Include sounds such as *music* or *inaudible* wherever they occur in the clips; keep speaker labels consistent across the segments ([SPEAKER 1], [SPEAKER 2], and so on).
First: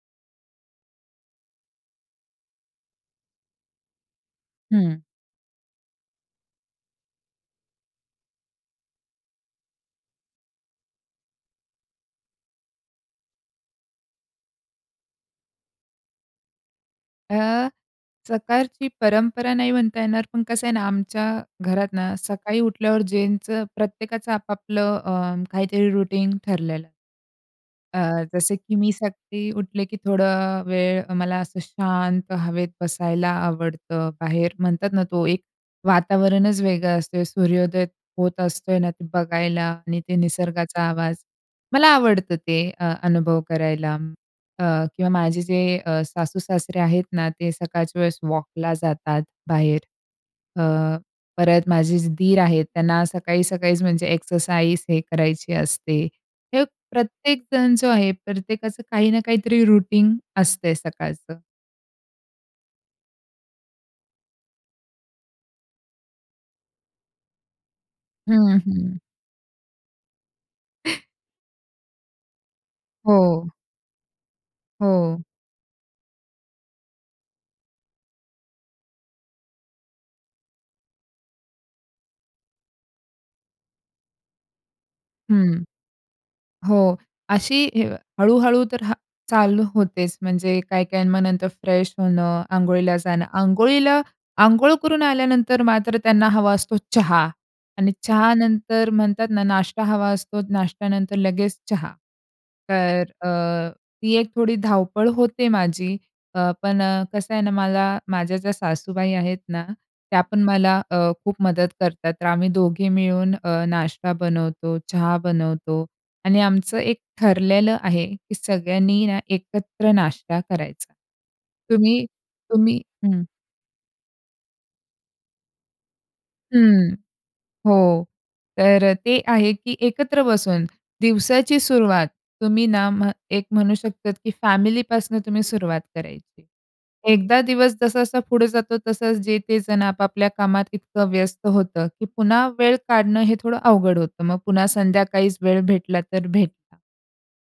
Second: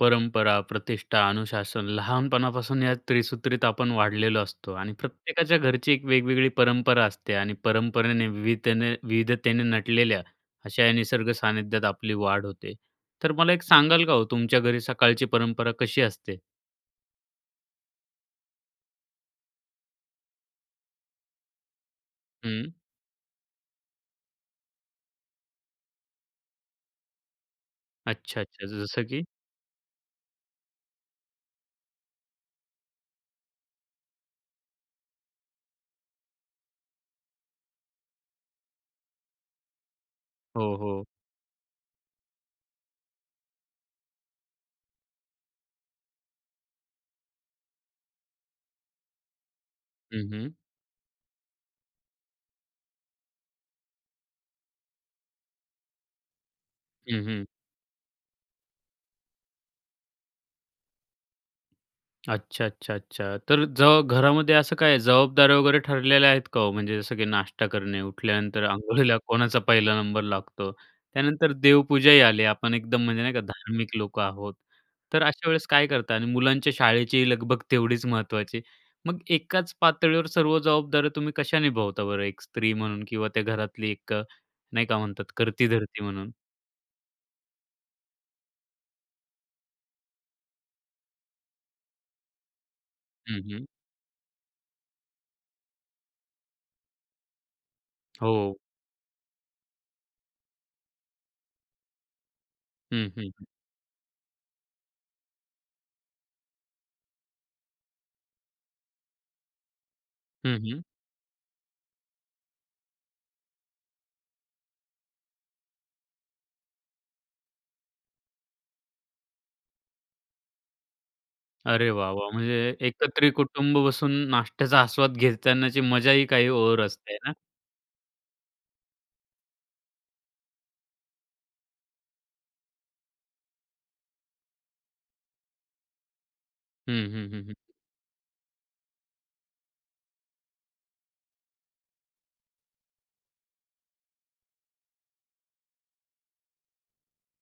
[SPEAKER 1] परंपरा, प्रतिष्ठा, अनुशासन लहानपणापासून या त्रिसूत्रीत आपण वाढलेलो असतो आणि
[SPEAKER 2] हं.
[SPEAKER 1] प्रत्येकाच्या घरची एक वेगवेगळी परंपरा असते. आणि परंपरेने विवितेने विविधतेने नटलेल्या अशा या निसर्ग सानिध्यात आपली वाढ होते. तर मला एक सांगाल का हो, तुमच्या घरी सकाळची परंपरा कशी असते?
[SPEAKER 2] अ, सकाळची परंपरा नाही म्हणता येणार, पण कसं आहे ना, आमच्या घरात ना सकाळी
[SPEAKER 1] हं.
[SPEAKER 2] उठल्यावर ज्याचं प्रत्येकाचं आपापलं अ, काहीतरी रुटीन ठरलेलं आहे. अ, जसं
[SPEAKER 1] अच्छा-अच्छा.
[SPEAKER 2] की
[SPEAKER 1] ज
[SPEAKER 2] मी
[SPEAKER 1] जसं की?
[SPEAKER 2] सकाळी उठले की थोडं वेळ मला असं शांत हवेत बसायला आवडतं. बाहेर म्हणतात ना, तो एक वातावरणच वेगळं असतय, सूर्योदय होत असतोय ना, ते बघायला आणि ते
[SPEAKER 1] हो,
[SPEAKER 2] निसर्गाचा
[SPEAKER 1] हो.
[SPEAKER 2] आवाज मला आवडतं ते अ, अनुभव करायला. अ, किंवा माझे जे अ, सासू-सासरे आहेत ना, ते सकाळच्या वेळेस वॉकला जातात बाहेर.
[SPEAKER 1] हं, हं.
[SPEAKER 2] अ, परत माझे जे दीर आहेत त्यांना सकाळी-सकाळीच म्हणजे एक्सरसाइज हे करायची असते. हे
[SPEAKER 1] हं, हं.
[SPEAKER 2] प्रत्येकजण जो आहे, प्रत्येकाचं काही ना काहीतरी रुटीन असतंय सकाळचं.
[SPEAKER 1] अच्छा, अच्छा, अच्छा. तर जव घरामध्ये असं काय जबाबदाऱ्या वगैरे ठरलेल्या आहेत का ओ? म्हणजे जसं की, नाश्ता करणे
[SPEAKER 2] हं,
[SPEAKER 1] उठल्यानंतर
[SPEAKER 2] हं.
[SPEAKER 1] अंघोळीला कोणाचा पहिला नंबर लागतो त्यानंतर देवपूजाही आली आपण एकदम म्हणजे नाही का
[SPEAKER 2] हो.
[SPEAKER 1] धार्मिक लोकं आहोत.
[SPEAKER 2] हो.
[SPEAKER 1] तर अशा वेळेस काय करता आणि मुलांच्या शाळेची लगबग तेवढीच महत्त्वाची मग एकाच पातळीवर सर्व जबाबदार तुम्ही कशा निभवता बरं एक स्त्री म्हणून किंवा त्या घरातली एक अ, नाही का म्हणतात
[SPEAKER 2] हं.
[SPEAKER 1] करती-धरती म्हणून?
[SPEAKER 2] हो अशी अ, हळू-हळू तर हां, चालू होतेच, म्हणजे काही काही मग नंतर फ्रेश होणं, अंघोळीला जाणं,
[SPEAKER 1] हं, हं.
[SPEAKER 2] अंघोळीला अंघोळ करून आल्यानंतर मात्र त्यांना हवा असतो चहा आणि चहा
[SPEAKER 1] हो.
[SPEAKER 2] नंतर म्हणतात ना, नाष्टा हवा असतो नाश्त्यानंतर लगेच चहा. तर
[SPEAKER 1] हं, हं, हं.
[SPEAKER 2] अ, ती एक थोडी धावपळ होते माझी अ, पण अ, कसं आहे ना, मला माझ्या ज्या सासूबाई आहेत ना, त्या पण
[SPEAKER 1] हं,
[SPEAKER 2] मला
[SPEAKER 1] हं.
[SPEAKER 2] अ, खूप मदत करतात तर आम्ही दोघे मिळून अ, नाश्ता बनवतो चहा बनवतो आणि आमचं एक ठरलेलं आहे की सगळ्यांनी ना, एकत्र नाश्ता करायचा
[SPEAKER 1] अरे
[SPEAKER 2] तुम्ही,
[SPEAKER 1] वाह वाह म्हणजे
[SPEAKER 2] तुम्ही हं.
[SPEAKER 1] एकत्रित कुटुंब बसून नाश्त्याचा आस्वाद घेतानाची मजाही काही और
[SPEAKER 2] हं,
[SPEAKER 1] असते ना.
[SPEAKER 2] हो. तर अ, ते आहे की एकत्र बसून दिवसाची सुरुवात तुम्ही ना, एक म्हणू शकतात की फॅमिली पासनं तुम्ही सुरुवात करायची.
[SPEAKER 1] हं, हं,
[SPEAKER 2] एकदा
[SPEAKER 1] हं, हं.
[SPEAKER 2] दिवस जसा-जसा पुढे जातो तसं जे ते जण आपापल्या कामात इतकं व्यस्त होतं की पुन्हा वेळ काढणं हे थोडं अवघड होतं मग पुन्हा संध्याकाळीच वेळ भेटला तर भेटला.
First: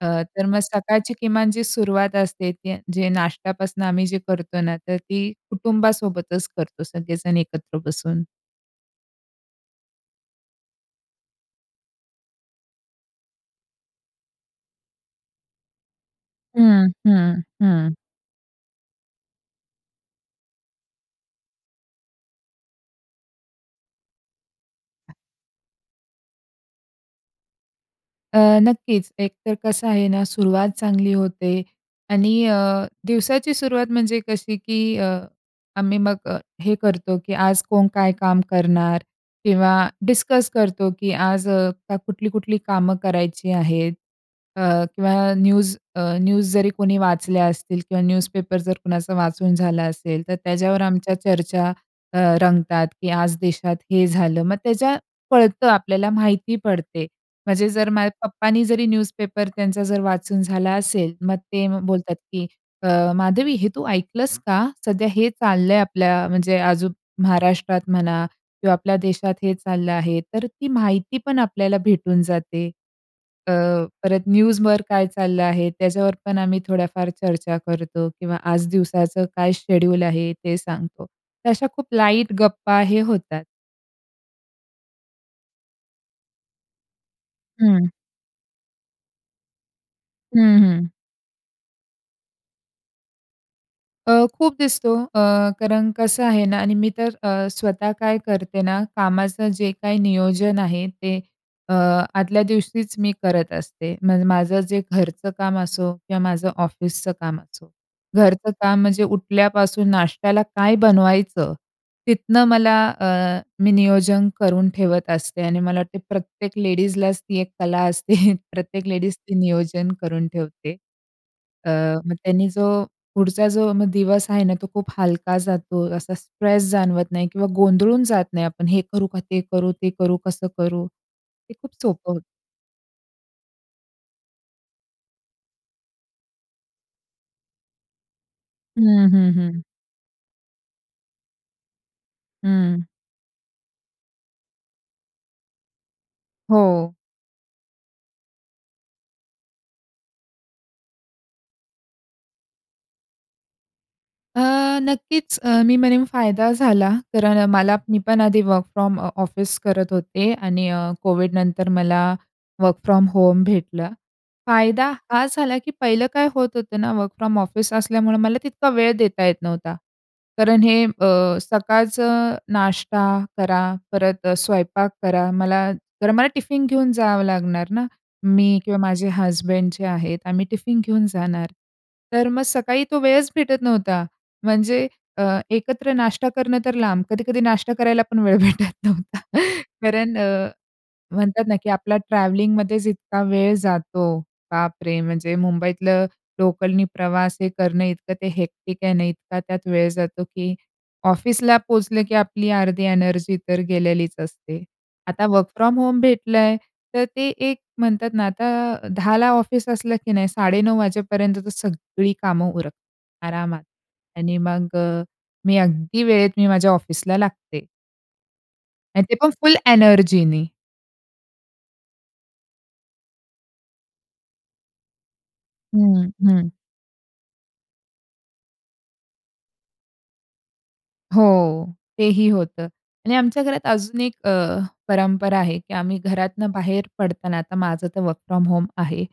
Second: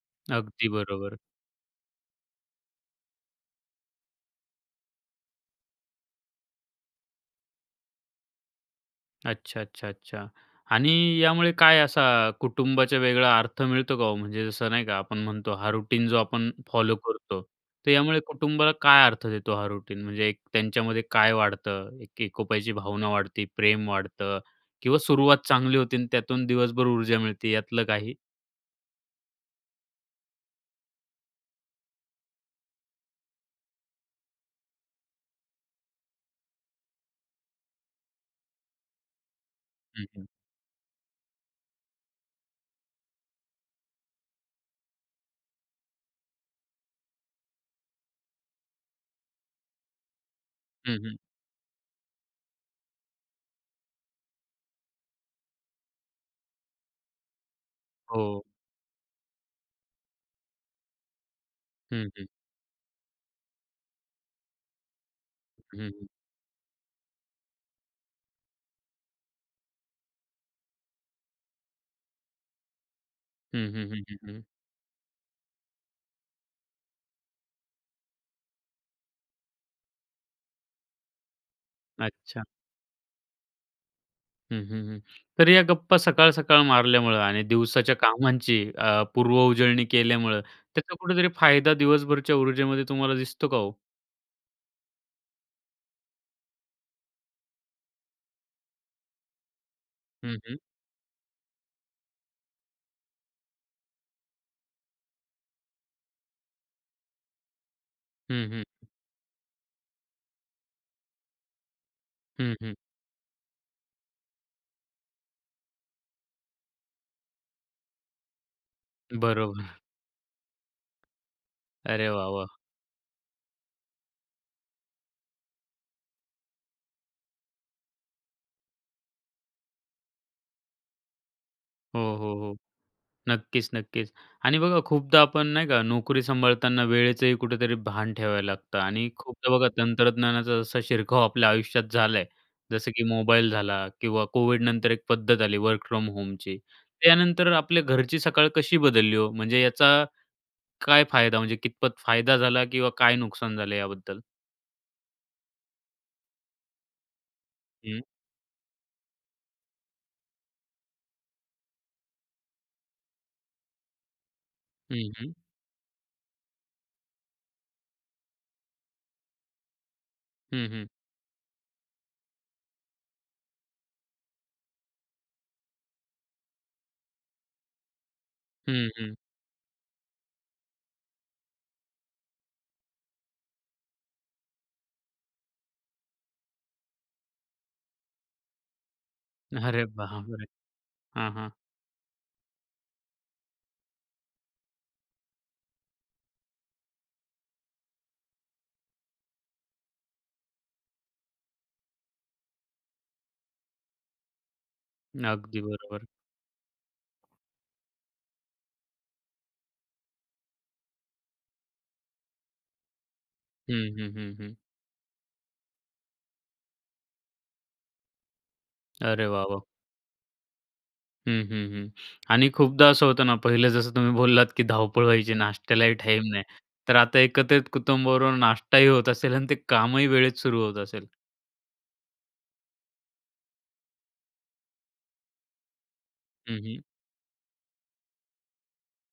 [SPEAKER 2] अ, तर मग
[SPEAKER 1] अगदी
[SPEAKER 2] सकाळची
[SPEAKER 1] बरोबर.
[SPEAKER 2] किमान जी सुरुवात असते ती जे नाश्त्यापासून आम्ही जे करतो ना, तर ती कुटुंबासोबतच करतो सगळेजण एकत्र बसून.
[SPEAKER 1] अच्छा, अच्छा, अच्छा. आणि यामुळे काय असा कुटुंबाचा वेगळा अर्थ मिळतो का हो म्हणजे जसं नाही का आपण म्हणतो हा रुटीन जो आपण
[SPEAKER 2] हं,
[SPEAKER 1] फॉलो करतो,
[SPEAKER 2] हं,
[SPEAKER 1] तर
[SPEAKER 2] हं.
[SPEAKER 1] यामुळे कुटुंबाला काय अर्थ देतो हा रुटीन म्हणजे त्यांच्यामध्ये काय वाढतं एक एकोपाची भावना वाढते, प्रेम वाढतं किंवा सुरुवात चांगली होती आणि त्यातून दिवसभर ऊर्जा मिळते यातलं काही?
[SPEAKER 2] अ, नक्कीच एकतर कसं आहे ना, सुरुवात चांगली होते आणि अ, दिवसाची सुरुवात म्हणजे कशी की अ, आम्ही मग अ, हे करतो की आज कोण काय काम करणार किंवा
[SPEAKER 1] हं, हं.
[SPEAKER 2] डिस्कस करतो की आज कुठली कुठली कामं करायची आहेत अ, किंवा न्यूज अ, न्यूज जरी कोणी वाचल्या असतील किंवा न्यूजपेपर जर कुणाचा वाचून झाला असेल तर त्याच्यावर
[SPEAKER 1] हं,
[SPEAKER 2] आमच्या
[SPEAKER 1] हं.
[SPEAKER 2] चर्चा अ, रंगतात की आज देशात हे झालं. मग त्याच्यात आपल्याला माहिती पडते. म्हणजे जर माझ्या
[SPEAKER 1] हो.
[SPEAKER 2] पप्पानी जरी न्यूजपेपर त्यांचा जर वाचून झाला असेल, मग ते
[SPEAKER 1] हं,
[SPEAKER 2] बोलतात
[SPEAKER 1] हं.
[SPEAKER 2] की अ, "माधवी हे तू ऐकलंस का? सध्या हे चाललंय
[SPEAKER 1] हं, हं.
[SPEAKER 2] आपल्या म्हणजे अजून महाराष्ट्रात म्हणा किंवा आपल्या देशात हे चाललं आहे." तर ती माहिती पण आपल्याला भेटून जाते. अ,
[SPEAKER 1] हं, हं, हं, हं,
[SPEAKER 2] परत
[SPEAKER 1] हं.
[SPEAKER 2] न्यूजवर काय चाललं आहे, त्याच्यावर पण आम्ही थोड्याफार चर्चा करतो किंवा आज दिवसाचं काय शेड्यूल आहे, ते सांगतो. तर अश्या खूप लाईट
[SPEAKER 1] अच्छा.
[SPEAKER 2] गप्पा हे होतात.
[SPEAKER 1] हं, हं, हं. तरी या गप्पा सकाळ-सकाळ मारल्यामुळे आणि
[SPEAKER 2] हं.
[SPEAKER 1] दिवसाच्या कामांची अ, पूर्व उजळणी केल्यामुळे
[SPEAKER 2] हं, हं.
[SPEAKER 1] त्याचा कुठेतरी फायदा दिवसभरच्या ऊर्जेमध्ये तुम्हाला दिसतो का ओ?
[SPEAKER 2] अ, खूप दिसतो. अ, कारण कसं आहे ना आणि मी तर अ, स्वतः काय करते ना कामाचं जे काही
[SPEAKER 1] हं, हं.
[SPEAKER 2] नियोजन आहे ते अ, आदल्या दिवशीच मी करत असते. मग माझं जे घरचं काम असो किंवा माझं ऑफिसचं काम असो.
[SPEAKER 1] हं,
[SPEAKER 2] घरचं
[SPEAKER 1] हं.
[SPEAKER 2] काम म्हणजे उठल्यापासून नाश्त्याला काय बनवायचं, तिथनं
[SPEAKER 1] हं, हं.
[SPEAKER 2] मला अ, मी नियोजन करून ठेवत असते आणि मला वाटते प्रत्येक लेडीजलाच ती एक कला असते. प्रत्येक लेडीज ती
[SPEAKER 1] बरोबर.
[SPEAKER 2] नियोजन करून ठेवते. अ,
[SPEAKER 1] अरे
[SPEAKER 2] मग
[SPEAKER 1] वाह! वाह!
[SPEAKER 2] त्यांनी जो पुढचा जो मग दिवस आहे ना तो खूप हलका जातो. असा स्ट्रेस जाणवत नाही किंवा गोंधळून जात नाही आपण. हे करू का ते करू? ते करू? कसं करू? हे खूप
[SPEAKER 1] हो,
[SPEAKER 2] सोपं होतं.
[SPEAKER 1] हो, हो. नक्कीच, नक्कीच आणि बघा खूपदा आपण नाही का नोकरी सांभाळताना वेळेचंही कुठेतरी भान ठेवायला लागतं.
[SPEAKER 2] हं,
[SPEAKER 1] आणि
[SPEAKER 2] हं,
[SPEAKER 1] खूपदा
[SPEAKER 2] हं.
[SPEAKER 1] बघा तंत्रज्ञानाचा जसा शिरकाव आपल्या आयुष्यात झाला आहे,
[SPEAKER 2] हं.
[SPEAKER 1] जसं की मोबाईल झाला किंवा कोविडनंतर एक पद्धत आली वर्क फ्रॉम होमची.
[SPEAKER 2] हो.
[SPEAKER 1] त्यानंतर आपल्या घरची सकाळ कशी बदलली ओ? म्हणजे याचा काय फायदा म्हणजे कितपत फायदा झाला किंवा काय नुकसान झालं याबद्दल?
[SPEAKER 2] अ, नक्कीच अ, मी म्हणेन फायदा झाला. तर मला मी
[SPEAKER 1] हं.
[SPEAKER 2] पण आधी वर्क फ्रॉम ऑफिस करत होते आणि अ, कोविडनंतर मला वर्क फ्रॉम होम भेटलं. फायदा
[SPEAKER 1] हं,
[SPEAKER 2] हा
[SPEAKER 1] हं.
[SPEAKER 2] झाला की पहिलं काय होत होतं ना वर्क फ्रॉम ऑफिस असल्यामुळं मला तितका वेळ देता येत नव्हता. कारण
[SPEAKER 1] हं,
[SPEAKER 2] हे
[SPEAKER 1] हं.
[SPEAKER 2] अ, सकाळचं नाष्टा करा, परत अ, स्वयंपाक करा. मला तर मला टिफिन घेऊन जावं लागणार ना. मी किंवा
[SPEAKER 1] हं,
[SPEAKER 2] माझे
[SPEAKER 1] हं.
[SPEAKER 2] हसबंड जे आहेत आम्ही टिफिन घेऊन जाणार. तर मग सकाळी तो वेळच भेटत नव्हता. म्हणजे अ, एकत्र नाष्टा करणं तर लांब. कधी-कधी नाष्टा करायला पण वेळ भेटत नव्हता.
[SPEAKER 1] अरे
[SPEAKER 2] कारण
[SPEAKER 1] बापरे!
[SPEAKER 2] अ,
[SPEAKER 1] हां,
[SPEAKER 2] म्हणतात
[SPEAKER 1] हां.
[SPEAKER 2] ना की आपला ट्रॅव्हलिंगमध्येच इतका वेळ जातो, बापरे! म्हणजे मुंबईतल्या लोकलनी प्रवास हे करणं इतकं ते हेक्टिक आहे ना, इतका त्यात वेळ जातो की ऑफिसला पोचलं की आपली अर्धी एनर्जी तर गेलेलीच असते. आता वर्क
[SPEAKER 1] अगदी
[SPEAKER 2] फ्रॉम होम
[SPEAKER 1] बरोबर.
[SPEAKER 2] भेटलंय तर ते एक म्हणतात ना आता 10:00ला ऑफिस असलं की नाही 9:30 वाजेपर्यंत तर सगळी कामं उरकतात आरामात.
[SPEAKER 1] हं, हं, हं,
[SPEAKER 2] आणि
[SPEAKER 1] हं.
[SPEAKER 2] मग अ, मी अगदी वेळेत मी माझ्या ऑफिसला लागते. आणि ते
[SPEAKER 1] अरे
[SPEAKER 2] पण
[SPEAKER 1] वाह,
[SPEAKER 2] फुल
[SPEAKER 1] वाह!
[SPEAKER 2] एनर्जीने.
[SPEAKER 1] हं, हं, हं. आणि खूपदा असं होतं ना पहिलं जसं तुम्ही बोललात, की धावपळ व्हायची नाश्त्यालाही
[SPEAKER 2] हं,
[SPEAKER 1] टाईम नाही.
[SPEAKER 2] हं.
[SPEAKER 1] तर आता एकत्रित कुटुंबाबरोबर नाश्ता ही होत असेल आणि ते कामही वेळेत सुरू होत असेल.
[SPEAKER 2] हो. तेही होतं. आणि आमच्या घरात अजून एक अ, परंपरा आहे की आम्ही घरातनं
[SPEAKER 1] हं, हं.
[SPEAKER 2] बाहेर पडताना आता माझं तर वर्क फ्रॉम होम आहे.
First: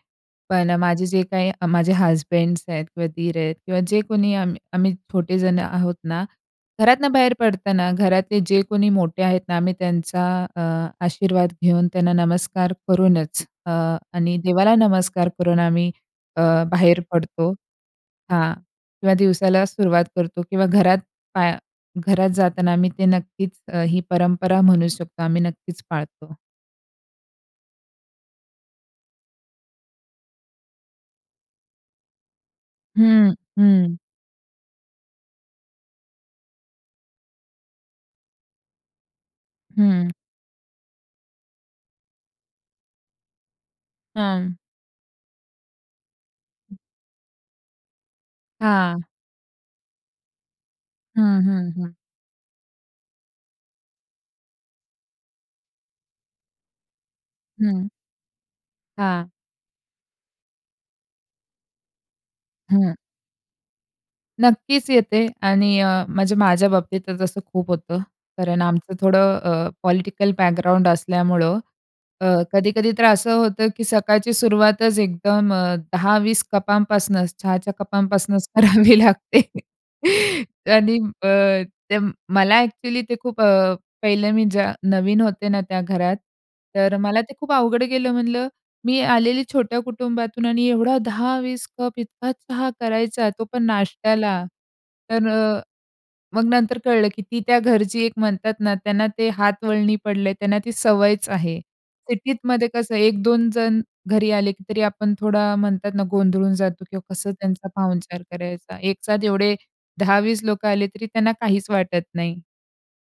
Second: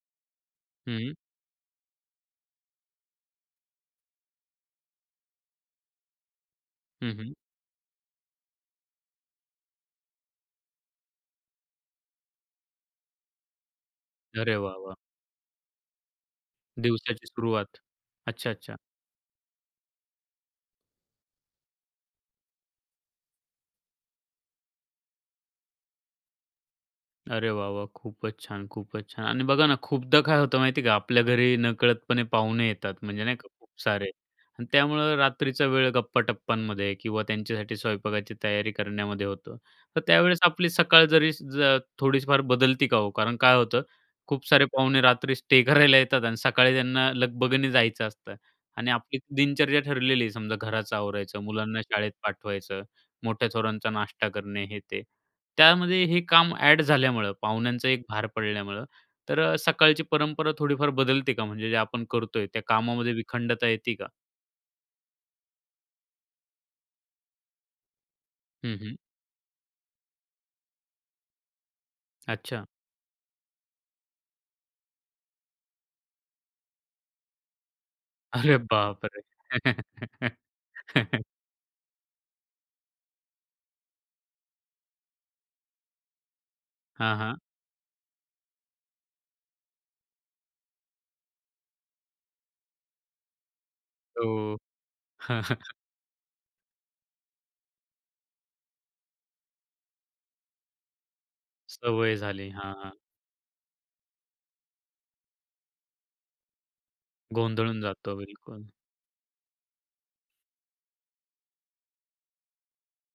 [SPEAKER 2] पण माझे
[SPEAKER 1] हं.
[SPEAKER 2] जे काही माझे हसबँड्स आहेत किंवा दीर आहेत किंवा जे कोणी आम्ही आम्ही छोटे जण आहोत ना,
[SPEAKER 1] हं,
[SPEAKER 2] घरातनं बाहेर
[SPEAKER 1] हं.
[SPEAKER 2] पडताना घरातले जे कोणी मोठे आहेत ना आम्ही त्यांचा अ, आशीर्वाद घेऊन त्यांना नमस्कार करूनच अ, आणि
[SPEAKER 1] अरे
[SPEAKER 2] देवाला
[SPEAKER 1] वाह, वाह!
[SPEAKER 2] नमस्कार करून आम्ही अ, बाहेर
[SPEAKER 1] दिवसाची
[SPEAKER 2] पडतो
[SPEAKER 1] सुरुवात. अच्छा,
[SPEAKER 2] हां.
[SPEAKER 1] अच्छा.
[SPEAKER 2] किंवा दिवसाला सुरुवात करतो किंवा घरात पाया घरात जाताना आम्ही ते नक्कीच ही परंपरा म्हणू शकतो आम्ही नक्कीच पाळतो.
[SPEAKER 1] अरे वाह, वाह! खूपच छान, खूपच छान. आणि बघा ना खूपदा काय होतं माहिती आहे का, आपल्या घरी नकळतपणे पाहुणे येतात. म्हणजे
[SPEAKER 2] हं,
[SPEAKER 1] नाही का खूप
[SPEAKER 2] हं.
[SPEAKER 1] सारे त्यामुळं रात्रीचा वेळ गप्पा-टप्पांमध्ये किंवा त्यांच्यासाठी स्वयंपाकाची तयारी करण्यामध्ये होतं. तर
[SPEAKER 2] हं.
[SPEAKER 1] त्यावेळेस आपली सकाळ जरी ज थोडीफार जर बदलती का हो? कारण काय होतं खूप
[SPEAKER 2] हं.
[SPEAKER 1] सारे पाहुणे रात्री स्टे करायला येतात आणि सकाळी त्यांना लगबगने जायचं असतं आणि
[SPEAKER 2] हां.
[SPEAKER 1] आपली दिनचर्या ठरलेली आहे, समजा घराचं आवरायचं,
[SPEAKER 2] हं, हं,
[SPEAKER 1] मुलांना
[SPEAKER 2] हं.
[SPEAKER 1] शाळेत पाठवायचं, मोठ्या थोरांचा नाष्टा करणे, हे, ते. त्यामध्ये हे काम ॲड झाल्यामुळं पाहुण्यांचा
[SPEAKER 2] हं.
[SPEAKER 1] एक भार पडल्यामुळं,
[SPEAKER 2] हां.
[SPEAKER 1] तर अ, सकाळची परंपरा थोडीफार बदलते का? म्हणजे जे आपण करतोय त्या
[SPEAKER 2] हं.
[SPEAKER 1] कामामध्ये विखंडता येते का?
[SPEAKER 2] नक्कीच येते आणि अ, म्हणजे माझ्या बाबतीतच असं खूप होतं. कारण
[SPEAKER 1] हं,
[SPEAKER 2] आमचं
[SPEAKER 1] हं.
[SPEAKER 2] थोडं अ, पॉलिटिकल बॅकग्राऊंड असल्यामुळं अ,
[SPEAKER 1] अच्छा.
[SPEAKER 2] कधी-कधी तर असं होतं की सकाळची सुरुवातच एकदम अ, 10-20 कपांपासनच चहाच्या कपांपासनच
[SPEAKER 1] अरे
[SPEAKER 2] करावी
[SPEAKER 1] बापरे!
[SPEAKER 2] लागते. आणि
[SPEAKER 1] *laughs*
[SPEAKER 2] अ, ते मला एक्चुअली ते खूप अ, पहिलं मी ज नवीन होते ना त्या घरात तर
[SPEAKER 1] हां,
[SPEAKER 2] मला ते
[SPEAKER 1] हां.
[SPEAKER 2] खूप अवघड गेलं म्हणलं, "मी आलेली छोट्या कुटुंबातून आणि एवढा 10-20 कप इतका चहा करायचा. तो पण नाश्त्याला".
[SPEAKER 1] ओ.
[SPEAKER 2] तर अ,
[SPEAKER 1] *chuckles*
[SPEAKER 2] मग नंतर कळलं की ती त्या घरची एक म्हणतात ना, त्यांना ते हातवळणी पडलंय त्यांना ती सवयच आहे.
[SPEAKER 1] सवय झाली.
[SPEAKER 2] सिटीतमध्ये
[SPEAKER 1] हां.
[SPEAKER 2] कसं एक दोन जण घरी आले, तरी आपण थोडा म्हणतात ना गोंधळून जातो किंवा कसं त्यांचा
[SPEAKER 1] गोंधळून जातो
[SPEAKER 2] पाहुणचार
[SPEAKER 1] बिलकुल.
[SPEAKER 2] करायचा. एक साथ एवढे 10-20 लोकं आले तरी त्यांना काहीच वाटत नाही.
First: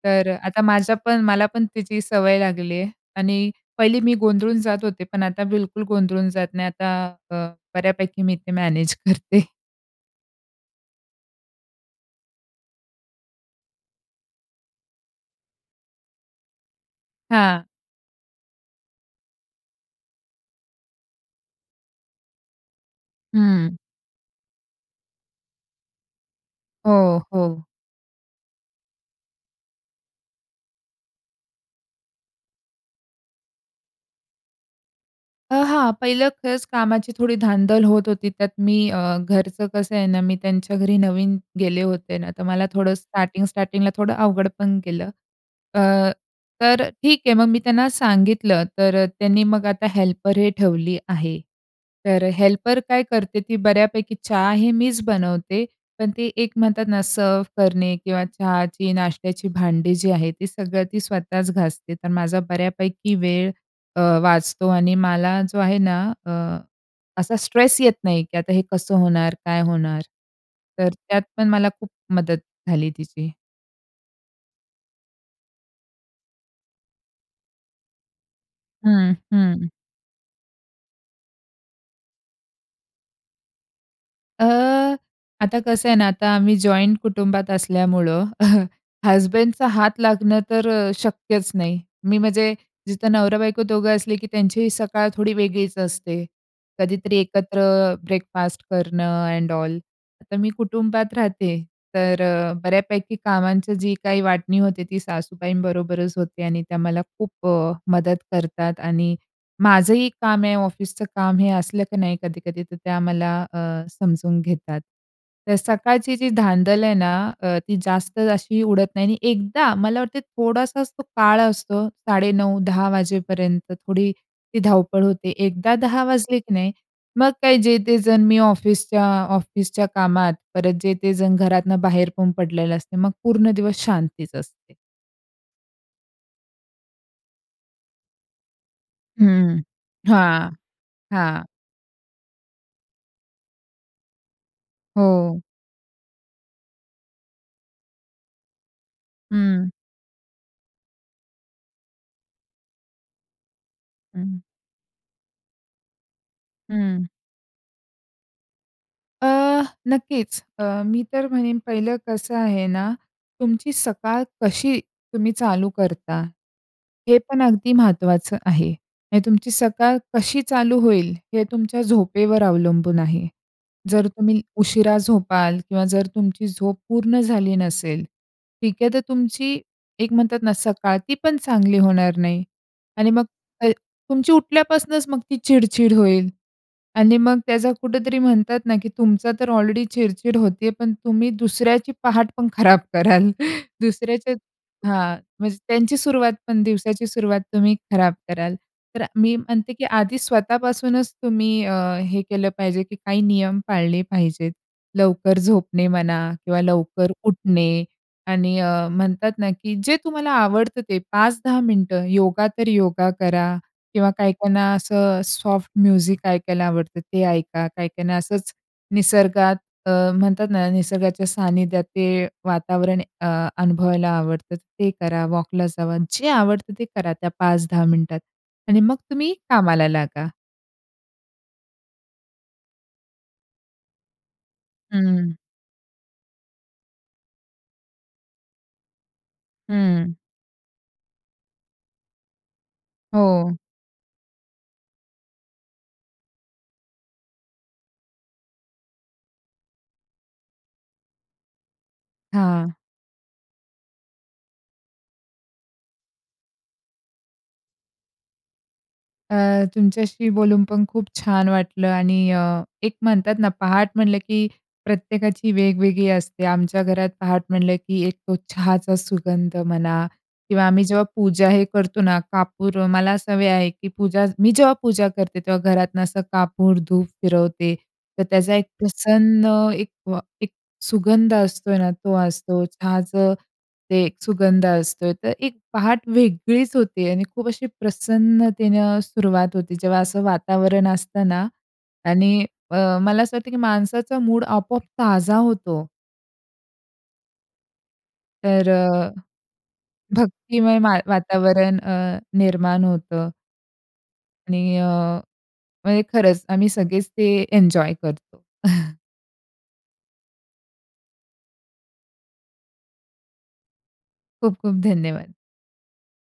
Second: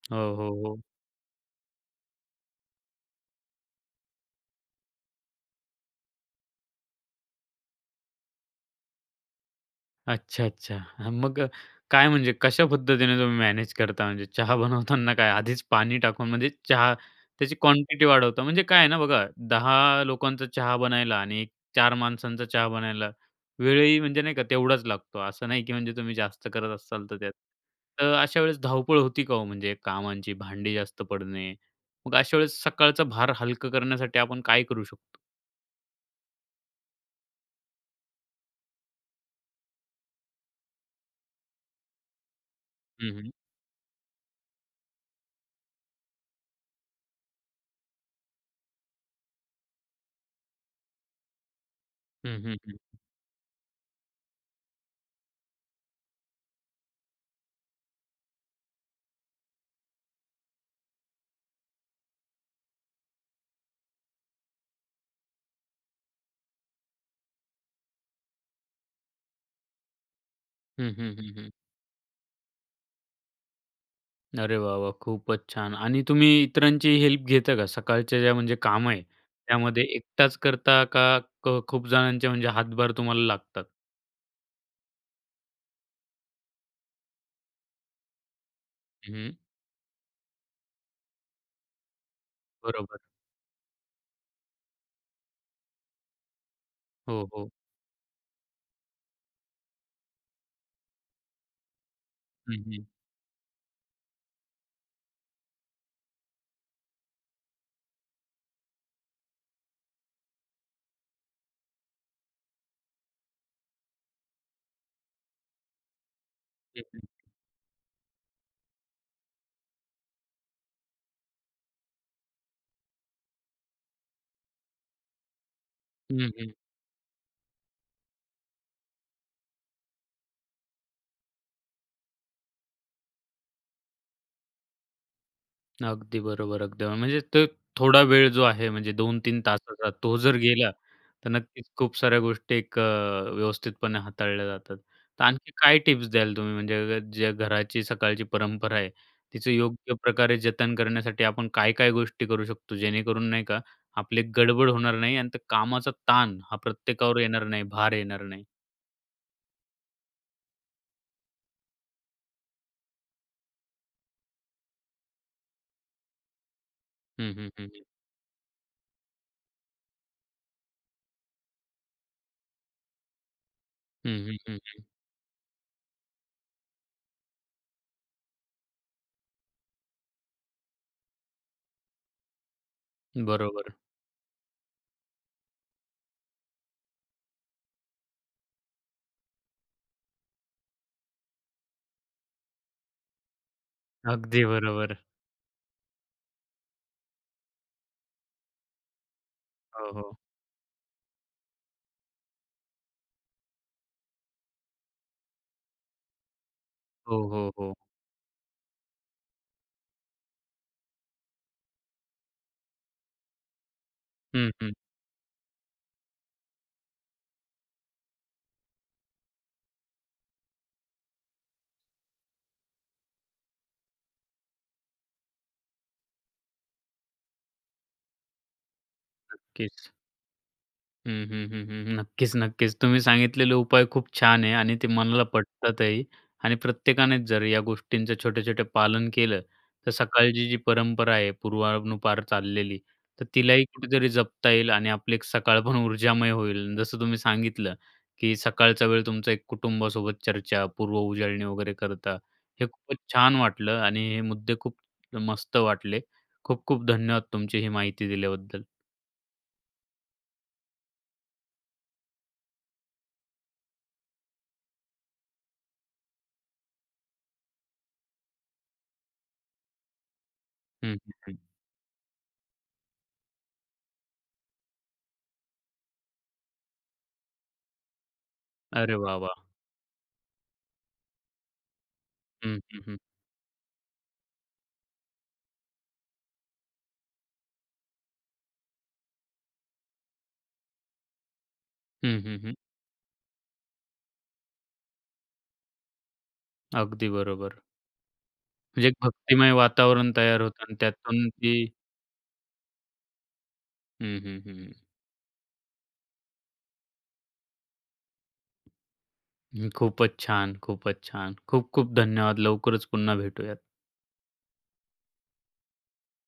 [SPEAKER 2] तर अ,
[SPEAKER 1] हो, हो,
[SPEAKER 2] आता
[SPEAKER 1] हो.
[SPEAKER 2] माझ्या पण मला पण तिची सवय लागलीआहे आणि पहिली मी गोंधळून जात होते, पण आता बिलकुल गोंधळून जात नाही. आता अ, बऱ्यापैकी मी ते मॅनेज करते.
[SPEAKER 1] अच्छा, अच्छा. हं मग अ, काय म्हणजे, कशा पद्धतीने तुम्ही मॅनेज करता? म्हणजे चहा बनवताना काय आधीच पाणी टाकून, म्हणजे चहा त्याची
[SPEAKER 2] हां.
[SPEAKER 1] क्वांटिटी वाढवता म्हणजे काय आहे ना बघा 10 लोकांचा चहा बनायला आणि 4 माणसांचा चहा बनायला
[SPEAKER 2] हं.
[SPEAKER 1] वेळही म्हणजे नाही का तेवढाच लागतो. असं नाही की म्हणजे तुम्ही जास्त करत असाल
[SPEAKER 2] हो,
[SPEAKER 1] तर त्यात
[SPEAKER 2] हो.
[SPEAKER 1] तर अशा वेळेस धावपळ होती का हो? म्हणजे कामांची भांडी जास्त पडणे. मग अशा वेळेस सकाळचा भार हलकं करण्यासाठी आपण काय करू शकतो?
[SPEAKER 2] आह, हां. पहिलं खरंच कामाची थोडी धांदल होत होती त्यात मी अ, घरचं कसं आहे ना, मी त्यांच्या घरी नवीन गेले होते ना तर मला थोडं
[SPEAKER 1] हं, हं.
[SPEAKER 2] स्टार्टिंग, स्टार्टिंगला थोडं अवघड पण गेलं. अ, तर अ, ठीक आहे मग मी त्यांना सांगितलं तर अ, त्यांनी मग आता हेल्परही ठेवली आहे. तर
[SPEAKER 1] हं, हं,
[SPEAKER 2] हेल्पर
[SPEAKER 1] हं.
[SPEAKER 2] काय करते, ती बऱ्यापैकी चहा हे मीच बनवते पण ते एक म्हणतात ना सर्व्ह करणे किंवा चहाची नाश्त्याची भांडी जी आहे ती सगळं ती स्वतःच घासते तर माझा बऱ्यापैकी वेळ अ, वाचतो आणि मला जो आहे ना अ, असा स्ट्रेस येत नाही, की आता हे कसं होणार काय होणार तर
[SPEAKER 1] हं, हं,
[SPEAKER 2] त्यात
[SPEAKER 1] हं, हं.
[SPEAKER 2] पण मला खूप मदत झाली तिची.
[SPEAKER 1] अरे वाह, वाह! खूपच छान आणि तुम्ही इतरांची हेल्प घेता का, सकाळच्या ज्या म्हणजे काम आहे
[SPEAKER 2] हं, हं.
[SPEAKER 1] त्यामध्ये एकटाच करता का क खूप जणांचे म्हणजे हातभार तुम्हाला लागतात?
[SPEAKER 2] अ, आता कसं आहे ना आता आम्ही जॉइंट कुटुंबात असल्यामुळं *chuckles*
[SPEAKER 1] हं, हं.
[SPEAKER 2] हसबँडचा हात लागणं तर अ, शक्यच नाही. मी म्हणजे
[SPEAKER 1] बरोबर.
[SPEAKER 2] जिथं नवरा-बायको दोघं असले की त्यांचीही सकाळ थोडी वेगळीच असते. कधीतरी
[SPEAKER 1] हो, हो.
[SPEAKER 2] एकत्र ब्रेकफास्ट करणं एंड ऑल तर मी कुटुंबात राहते, तर अ,
[SPEAKER 1] हं, हं.
[SPEAKER 2] बऱ्यापैकी कामांची जी काही वाटणी होते, ती सासूबाईंबरोबरच होते आणि त्या मला खूप अ, मदत करतात आणि माझंही काम आहे ऑफिसच काम, हे असलं की नाही कधी-कधी तर त्या मला अ, समजून घेतात. तर सकाळची जी
[SPEAKER 1] हं,
[SPEAKER 2] धांदल आहे
[SPEAKER 1] हं.
[SPEAKER 2] ना, अ, ती जास्त अशी उडत नाही आणि एकदा मला वाटत थोडासाच तो काळ असतो 9.30-10.00 वाजेपर्यंत थोडी ती धावपळ होते एकदा 10:00
[SPEAKER 1] हं,
[SPEAKER 2] वाजली
[SPEAKER 1] हं.
[SPEAKER 2] की नाही मग काही जे, ते जण मी ऑफिसच्या ऑफिसच्या कामात परत जे ते जण घरातनं बाहेर पण पडलेले असते, मग पूर्ण दिवस शांतीच असते.
[SPEAKER 1] अगदी बरोबर अगदी. म्हणजेच ते थोडा वेळ जो आहे म्हणजे 2-3
[SPEAKER 2] हं.
[SPEAKER 1] तासाचा, तो जर
[SPEAKER 2] हां,
[SPEAKER 1] गेला तर
[SPEAKER 2] हां.
[SPEAKER 1] नक्कीच खूप साऱ्या गोष्टी एक अ, व्यवस्थितपणे हाताळल्या जातात. तर
[SPEAKER 2] हो.
[SPEAKER 1] आणखी काय टिप्स द्याल तुम्ही म्हणजे ज्या घराची सकाळची परंपरा आहे तिचं
[SPEAKER 2] हं.
[SPEAKER 1] योग्य प्रकारे जतन करण्यासाठी आपण काय-काय गोष्टी करू शकतो? जेणेकरून नाही का, आपले
[SPEAKER 2] हं.
[SPEAKER 1] गडबड होणार नाही आणि त्या कामाचा ताण हा
[SPEAKER 2] हं.
[SPEAKER 1] प्रत्येकावर येणार नाही. भार येणार नाही?
[SPEAKER 2] अ, नक्कीच अ, मी तर म्हणेन पहिलं कसं आहे ना, तुमची सकाळ कशी तुम्ही चालू करता? हे
[SPEAKER 1] हं,
[SPEAKER 2] पण
[SPEAKER 1] हं, हं,
[SPEAKER 2] अगदी
[SPEAKER 1] हं.
[SPEAKER 2] महत्त्वाचं आहे. म्हणजे तुमची सकाळ कशी चालू होईल हे तुमच्या झोपेवर अवलंबून आहे. जर
[SPEAKER 1] हं, हं,
[SPEAKER 2] तुम्ही
[SPEAKER 1] हं, हं.
[SPEAKER 2] उशिरा झोपाल किंवा जर तुमची झोप पूर्ण झाली नसेल, ठीक आहे तर तुमची एक म्हणतात ना सकाळ ती पण चांगली होणार नाही आणि मग त
[SPEAKER 1] बरोबर.
[SPEAKER 2] तुमची उठल्यापासनंच मग ती चिड-चिड होईल आणि मग त्याचा कुठेतरी म्हणतात ना की तुमचा तर ऑलरेडी चिड-चिड होतेय पण तुम्ही दुसऱ्याची पहाट पण खराब कराल. *chuckles* दुसऱ्याचे
[SPEAKER 1] अगदी बरोबर.
[SPEAKER 2] हां. म्हणजे त्यांची सुरुवात पण दिवसाची सुरुवात तुम्ही खराब कराल. तर मी म्हणते की
[SPEAKER 1] हो, हो.
[SPEAKER 2] आधी स्वतःपासूनच तुम्ही अ, हे केलं पाहिजे की काही नियम पाळले पाहिजेत. लवकर झोपणे म्हणा किंवा लवकर
[SPEAKER 1] हो, हो, हो.
[SPEAKER 2] उठणे आणि अ, म्हणतात ना की जे तुम्हाला आवडतं ते 5-10 मिनिटं योगा तर योगा करा किंवा काही
[SPEAKER 1] हं, हं.
[SPEAKER 2] काहीना असं सॉफ्ट म्युझिक ऐकायला आवडतं ते ऐका. काही काहीना असंच निसर्गात अ, म्हणतात ना निसर्गाच्या सानिध्यात ते वातावरण अ, अनुभवायला आवडतं ते करा, वॉकला जावा. जे आवडतं ते करा त्या 5-10 मिनिटात आणि मग तुम्ही कामाला
[SPEAKER 1] नक्कीच.
[SPEAKER 2] लागा.
[SPEAKER 1] हं, हं, हं, हं, हं. नक्कीच, नक्कीच. तुम्ही सांगितलेले उपाय खूप छान आहे आणि ते मनाला
[SPEAKER 2] हं.
[SPEAKER 1] पटतातही आणि प्रत्येकानेच जर या गोष्टींचं छोट्या-छोट्या पालन केलं, तर
[SPEAKER 2] हं.
[SPEAKER 1] सकाळची जी परंपरा आहे पूर्वानुपार चाललेली, तर
[SPEAKER 2] हो.
[SPEAKER 1] तिलाही कुठेतरी जपता येईल आणि आपली एक सकाळ पण ऊर्जामय होईल. जसं तुम्ही सांगितलं, की सकाळचा वेळ तुमचं एक कुटुंबासोबत चर्चा, पूर्व उजाळणी वगैरे करता, हे
[SPEAKER 2] हां.
[SPEAKER 1] खूपच छान वाटलं आणि हे मुद्दे खूप मस्त वाटले. खूप खूप धन्यवाद तुमची ही माहिती दिल्याबद्दल.
[SPEAKER 2] अ, तुमच्याशी बोलून पण खूप छान वाटलं आणि अ, एक म्हणतात ना पहाट म्हंटलं की प्रत्येकाची वेगवेगळी असते. आमच्या घरात पहाट म्हटलं की एक तो चहाचा सुगंध म्हणा किंवा आम्ही
[SPEAKER 1] हं,
[SPEAKER 2] जेव्हा
[SPEAKER 1] हं, हं.
[SPEAKER 2] पूजा हे करतो ना कापूर, मला सवय आहे की पूजा मी जेव्हा पूजा करते तेव्हा घरातनं असा कापूर धूप फिरवते. तर त्याचा एक
[SPEAKER 1] अरे वाह! वाह!
[SPEAKER 2] प्रसन्न एक व एक सुगंध असतोय ना तो
[SPEAKER 1] हं,
[SPEAKER 2] असतो.
[SPEAKER 1] हं, हं.
[SPEAKER 2] चहाचं ते एक सुगंध असतो. तर एक पहाट वेगळीच होते आणि खूप अशी प्रसन्नतेनं सुरुवात होते. जेव्हा असं वातावरण असतं ना
[SPEAKER 1] हं, हं,
[SPEAKER 2] आणि
[SPEAKER 1] हं.
[SPEAKER 2] अ, मला असं वाटतं की माणसाचा मूड आपोआप ताजा होतो.
[SPEAKER 1] अगदी बरोबर.
[SPEAKER 2] तर
[SPEAKER 1] जे एक
[SPEAKER 2] अ,
[SPEAKER 1] भक्तिमय वातावरण तयार होतं आणि
[SPEAKER 2] भक्तिमय मा
[SPEAKER 1] त्यातून ती
[SPEAKER 2] वातावरण अ, निर्माण होतं.
[SPEAKER 1] हं, हं, हं.
[SPEAKER 2] आणि अ, म्हणजे खरंच आम्ही सगळेच ते एन्जॉय करतो. *chuckles*
[SPEAKER 1] हं खूपच छान, खूपच छान. खूप खूप धन्यवाद लवकरच पुन्हा भेटूयात.
[SPEAKER 2] खूप खूप धन्यवाद.